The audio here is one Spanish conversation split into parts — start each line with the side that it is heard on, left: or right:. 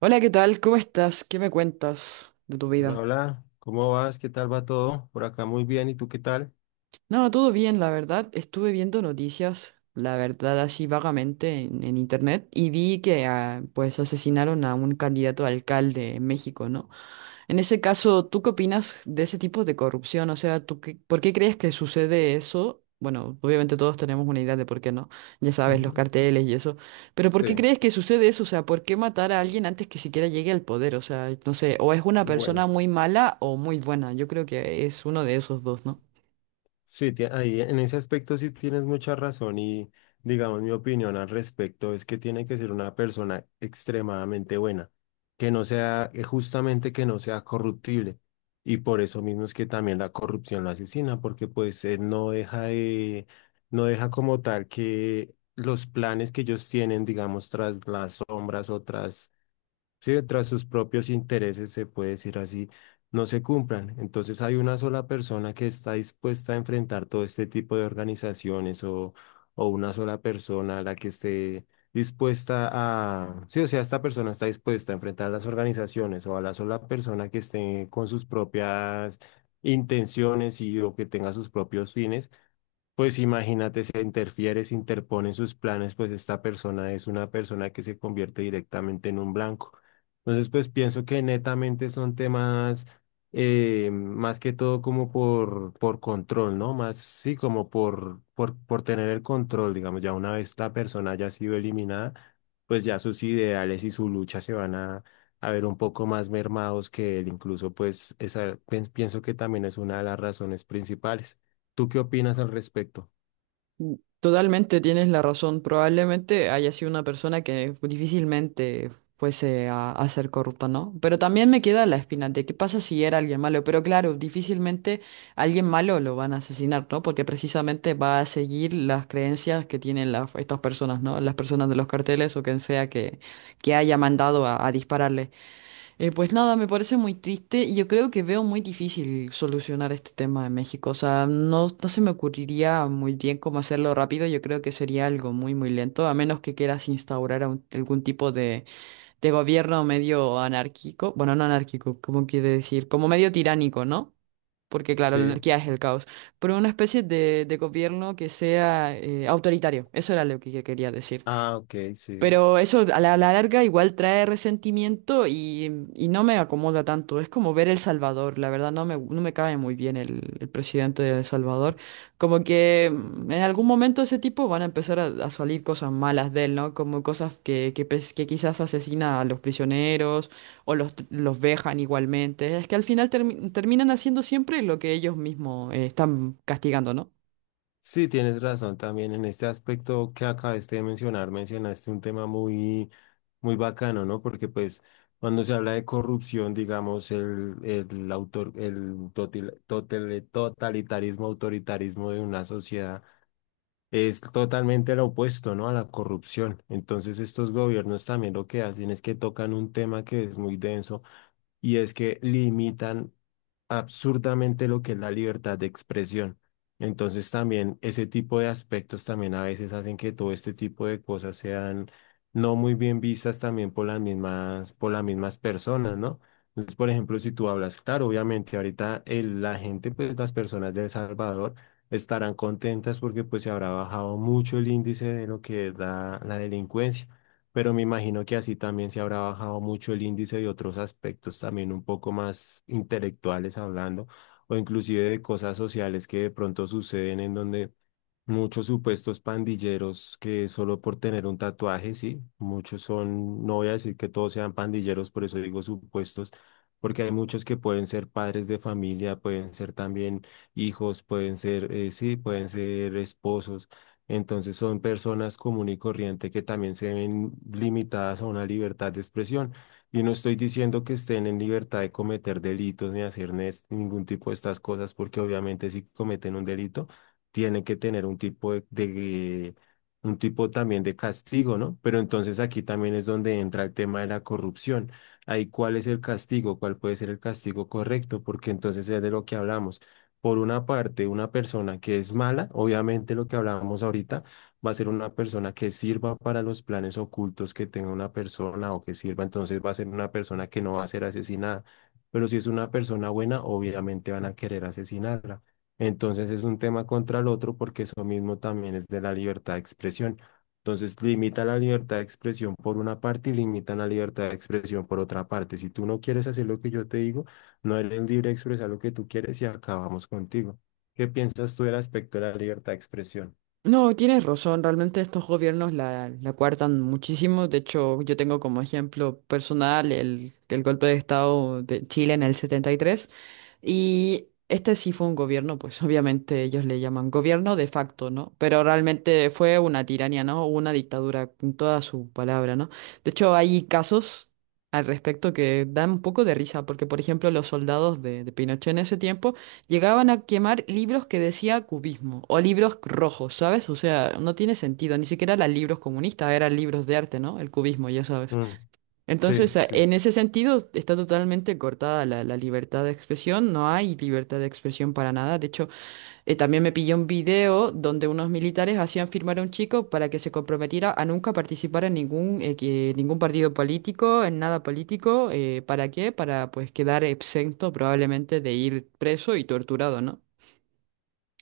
right: Hola, ¿qué tal? ¿Cómo estás? ¿Qué me cuentas de tu
left: Hola,
right: vida?
left: hola, ¿cómo vas? ¿Qué tal va todo? Por acá muy bien, ¿y tú qué tal?
right: No, todo bien, la verdad. Estuve viendo noticias, la verdad, así vagamente en internet y vi que ah, pues asesinaron a un candidato a alcalde en México, ¿no? En ese caso, ¿tú qué opinas de ese tipo de corrupción? O sea, ¿por qué crees que sucede eso? Bueno, obviamente todos tenemos una idea de por qué no, ya sabes, los
left: Ujú.
right: carteles y eso, pero ¿por qué
left: Sí,
right: crees que sucede eso? O sea, ¿por qué matar a alguien antes que siquiera llegue al poder? O sea, no sé, o es una
left: bueno,
right: persona muy mala o muy buena, yo creo que es uno de esos dos, ¿no?
left: sí, ahí en ese aspecto sí tienes mucha razón y digamos mi opinión al respecto es que tiene que ser una persona extremadamente buena, que no sea, justamente que no sea corruptible y por eso mismo es que también la corrupción la asesina porque pues no deja de, no deja como tal que los planes que ellos tienen, digamos, tras las sombras o tras. Sí, tras sus propios intereses, se puede decir así, no se cumplan. Entonces hay una sola persona que está dispuesta a enfrentar todo este tipo de organizaciones o una sola persona a la que esté dispuesta a... Sí, o sea, esta persona está dispuesta a enfrentar las organizaciones o a la sola persona que esté con sus propias intenciones y o que tenga sus propios fines, pues imagínate, se interfiere, se interpone en sus planes, pues esta persona es una persona que se convierte directamente en un blanco. Entonces, pues pienso que netamente son temas, más que todo como por control, ¿no? Más, sí, como por tener el control, digamos, ya una vez la persona haya sido eliminada, pues ya sus ideales y su lucha se van a ver un poco más mermados que él, incluso, pues pienso que también es una de las razones principales. ¿Tú qué opinas al respecto?
right: Totalmente tienes la razón. Probablemente haya sido una persona que difícilmente fuese a ser corrupta, ¿no? Pero también me queda la espina de qué pasa si era alguien malo. Pero claro, difícilmente alguien malo lo van a asesinar, ¿no? Porque precisamente va a seguir las creencias que tienen las, estas personas, ¿no? Las personas de los carteles o quien sea que haya mandado a dispararle. Pues nada, me parece muy triste y yo creo que veo muy difícil solucionar este tema en México. O sea, no, no se me ocurriría muy bien cómo hacerlo rápido. Yo creo que sería algo muy, muy lento, a menos que quieras instaurar algún tipo de gobierno medio anárquico. Bueno, no anárquico, ¿cómo quiere decir? Como medio tiránico, ¿no? Porque claro, la
left: Sí.
right: anarquía es el caos. Pero una especie de gobierno que sea autoritario. Eso era lo que yo quería decir.
left: Ah, ok, sí.
right: Pero eso a la larga igual trae resentimiento y no me acomoda tanto. Es como ver El Salvador. La verdad no me cae muy bien el presidente de El Salvador. Como que en algún momento ese tipo van a empezar a salir cosas malas de él, ¿no? Como cosas que quizás asesina a los prisioneros o los vejan igualmente. Es que al final terminan haciendo siempre lo que ellos mismos están castigando, ¿no?
left: Sí, tienes razón también en este aspecto que acabaste de mencionar, mencionaste un tema muy, muy bacano, ¿no? Porque pues cuando se habla de corrupción, digamos, el autor, el totalitarismo, autoritarismo de una sociedad es totalmente lo opuesto, ¿no? A la corrupción. Entonces estos gobiernos también lo que hacen es que tocan un tema que es muy denso y es que limitan absurdamente lo que es la libertad de expresión. Entonces también ese tipo de aspectos también a veces hacen que todo este tipo de cosas sean no muy bien vistas también por por las mismas personas, ¿no? Entonces, por ejemplo, si tú hablas, claro, obviamente ahorita la gente, pues las personas de El Salvador estarán contentas porque pues se habrá bajado mucho el índice de lo que es la delincuencia, pero me imagino que así también se habrá bajado mucho el índice de otros aspectos también un poco más intelectuales hablando, o inclusive de cosas sociales que de pronto suceden, en donde muchos supuestos pandilleros que solo por tener un tatuaje, sí, muchos son, no voy a decir que todos sean pandilleros, por eso digo supuestos. Porque hay muchos que pueden ser padres de familia, pueden ser también hijos, pueden ser, sí, pueden ser esposos. Entonces son personas común y corriente que también se ven limitadas a una libertad de expresión. Y no estoy diciendo que estén en libertad de cometer delitos ni hacer ningún tipo de estas cosas, porque obviamente si cometen un delito, tienen que tener un tipo de un tipo también de castigo, ¿no? Pero entonces aquí también es donde entra el tema de la corrupción. Ahí, ¿cuál es el castigo? ¿Cuál puede ser el castigo correcto? Porque entonces es de lo que hablamos. Por una parte, una persona que es mala, obviamente lo que hablábamos ahorita, va a ser una persona que sirva para los planes ocultos que tenga una persona o que sirva, entonces va a ser una persona que no va a ser asesinada. Pero si es una persona buena, obviamente van a querer asesinarla. Entonces es un tema contra el otro porque eso mismo también es de la libertad de expresión. Entonces limita la libertad de expresión por una parte y limitan la libertad de expresión por otra parte. Si tú no quieres hacer lo que yo te digo, no eres libre de expresar lo que tú quieres y acabamos contigo. ¿Qué piensas tú del aspecto de la libertad de expresión?
right: No, tienes razón, realmente estos gobiernos la coartan muchísimo. De hecho, yo tengo como ejemplo personal el golpe de Estado de Chile en el 73. Y tres. Y este sí fue un gobierno, pues obviamente ellos le llaman gobierno de facto, ¿no? Pero realmente fue una tiranía, ¿no? Una dictadura con toda su palabra, ¿no? De hecho, hay casos al respecto que dan un poco de risa, porque por ejemplo los soldados de Pinochet en ese tiempo llegaban a quemar libros que decía cubismo o libros rojos, ¿sabes? O sea, no tiene sentido, ni siquiera eran libros comunistas, eran libros de arte, ¿no? El cubismo, ya sabes.
left: Mm, sí,
right: Entonces,
left: sí,
right: en ese sentido, está totalmente cortada la libertad de expresión, no hay libertad de expresión para nada. De hecho, también me pilló un video donde unos militares hacían firmar a un chico para que se comprometiera a nunca participar en ningún partido político, en nada político, ¿para qué? Para pues quedar exento probablemente de ir preso y torturado, ¿no?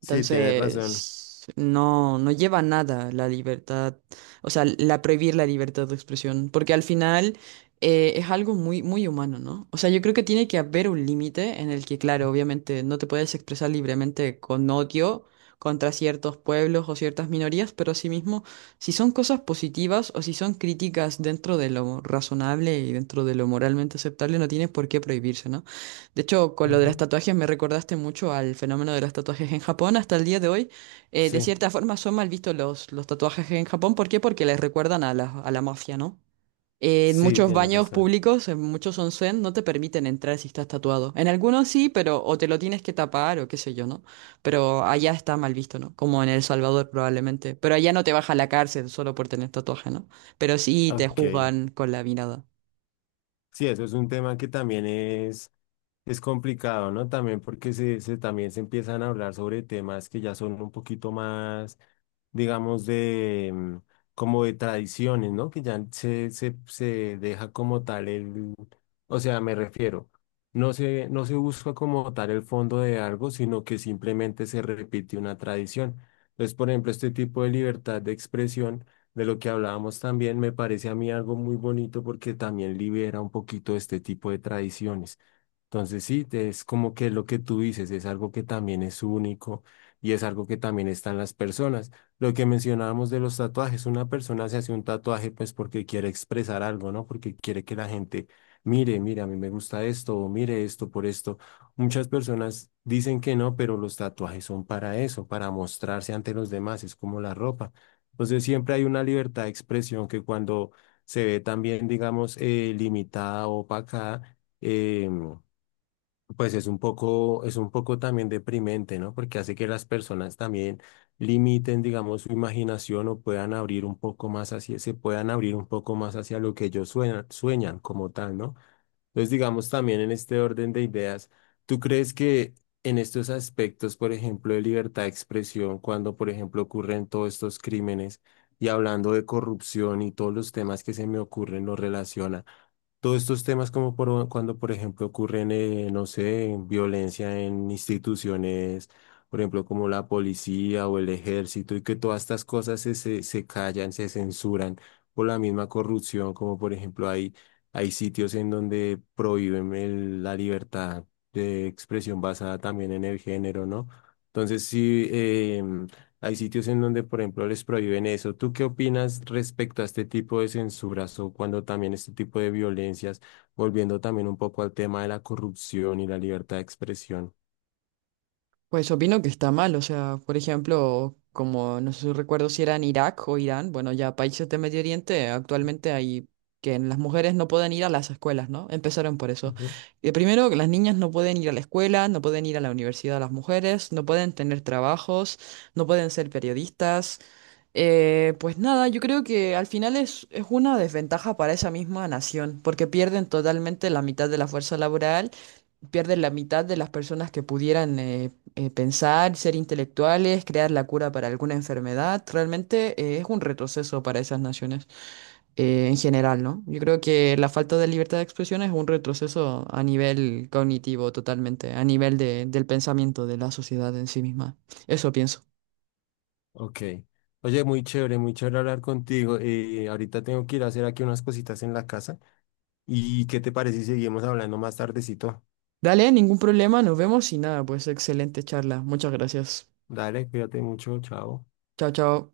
left: sí, tienes razón.
right: Entonces, no, no lleva a nada la libertad, o sea, la prohibir la libertad de expresión, porque al final es algo muy, muy humano, ¿no? O sea, yo creo que tiene que haber un límite en el que, claro, obviamente no te puedes expresar libremente con odio contra ciertos pueblos o ciertas minorías, pero asimismo, si son cosas positivas o si son críticas dentro de lo razonable y dentro de lo moralmente aceptable, no tienes por qué prohibirse, ¿no? De hecho, con lo de las
left: Ujú.
right: tatuajes me recordaste mucho al fenómeno de los tatuajes en Japón. Hasta el día de hoy, de
left: Sí,
right: cierta forma, son mal vistos los tatuajes en Japón. ¿Por qué? Porque les recuerdan a la mafia, ¿no? En
left: sí,
right: muchos
left: tienes
right: baños
left: razón.
right: públicos, en muchos onsen, no te permiten entrar si estás tatuado. En algunos sí, pero o te lo tienes que tapar o qué sé yo, ¿no? Pero allá está mal visto, ¿no? Como en El Salvador probablemente. Pero allá no te baja a la cárcel solo por tener tatuaje, ¿no? Pero sí te
left: Ok.
right: juzgan con la mirada.
left: Sí, eso es un tema que también es. Es complicado, ¿no? También porque también se empiezan a hablar sobre temas que ya son un poquito más, digamos, de como de tradiciones, ¿no? Que ya se deja como tal el, o sea, me refiero, no se busca como tal el fondo de algo, sino que simplemente se repite una tradición. Entonces, por ejemplo, este tipo de libertad de expresión, de lo que hablábamos también, me parece a mí algo muy bonito porque también libera un poquito este tipo de tradiciones. Entonces sí, es como que lo que tú dices es algo que también es único y es algo que también está en las personas. Lo que mencionábamos de los tatuajes, una persona se hace un tatuaje pues porque quiere expresar algo, ¿no? Porque quiere que la gente mire, mire, a mí me gusta esto o mire esto por esto. Muchas personas dicen que no, pero los tatuajes son para eso, para mostrarse ante los demás, es como la ropa. Entonces siempre hay una libertad de expresión que cuando se ve también, digamos, limitada o opacada, pues es un poco también deprimente, ¿no? Porque hace que las personas también limiten, digamos, su imaginación o puedan abrir un poco más hacia, se puedan abrir un poco más hacia lo que ellos sueñan, sueñan como tal, ¿no? Entonces, digamos, también en este orden de ideas, ¿tú crees que en estos aspectos, por ejemplo, de libertad de expresión, cuando, por ejemplo, ocurren todos estos crímenes y hablando de corrupción y todos los temas que se me ocurren, lo relaciona? Todos estos temas como por, cuando, por ejemplo, ocurren, no sé, en violencia en instituciones, por ejemplo, como la policía o el ejército, y que todas estas cosas se callan, se censuran por la misma corrupción, como por ejemplo hay, hay sitios en donde prohíben la libertad de expresión basada también en el género, ¿no? Entonces, sí, hay sitios en donde, por ejemplo, les prohíben eso. ¿Tú qué opinas respecto a este tipo de censuras o cuando también este tipo de violencias, volviendo también un poco al tema de la corrupción y la libertad de expresión?
right: Pues opino que está mal, o sea, por ejemplo, como no sé, si recuerdo si era en Irak o Irán, bueno, ya países de Medio Oriente, actualmente hay que las mujeres no pueden ir a las escuelas, ¿no? Empezaron por eso.
left: Ujú.
right: Y primero, que las niñas no pueden ir a la escuela, no pueden ir a la universidad las mujeres, no pueden tener trabajos, no pueden ser periodistas, pues nada, yo creo que al final es una desventaja para esa misma nación, porque pierden totalmente la mitad de la fuerza laboral, pierden la mitad de las personas que pudieran pensar, ser intelectuales, crear la cura para alguna enfermedad. Realmente es un retroceso para esas naciones en general, ¿no? Yo creo que la falta de libertad de expresión es un retroceso a nivel cognitivo totalmente, a nivel del pensamiento de la sociedad en sí misma. Eso pienso.
left: Ok. Oye, muy chévere hablar contigo. Ahorita tengo que ir a hacer aquí unas cositas en la casa. ¿Y qué te parece si seguimos hablando más tardecito?
right: Dale, ningún problema, nos vemos y nada, pues excelente charla. Muchas gracias.
left: Dale, cuídate mucho, chao.
right: Chao, chao.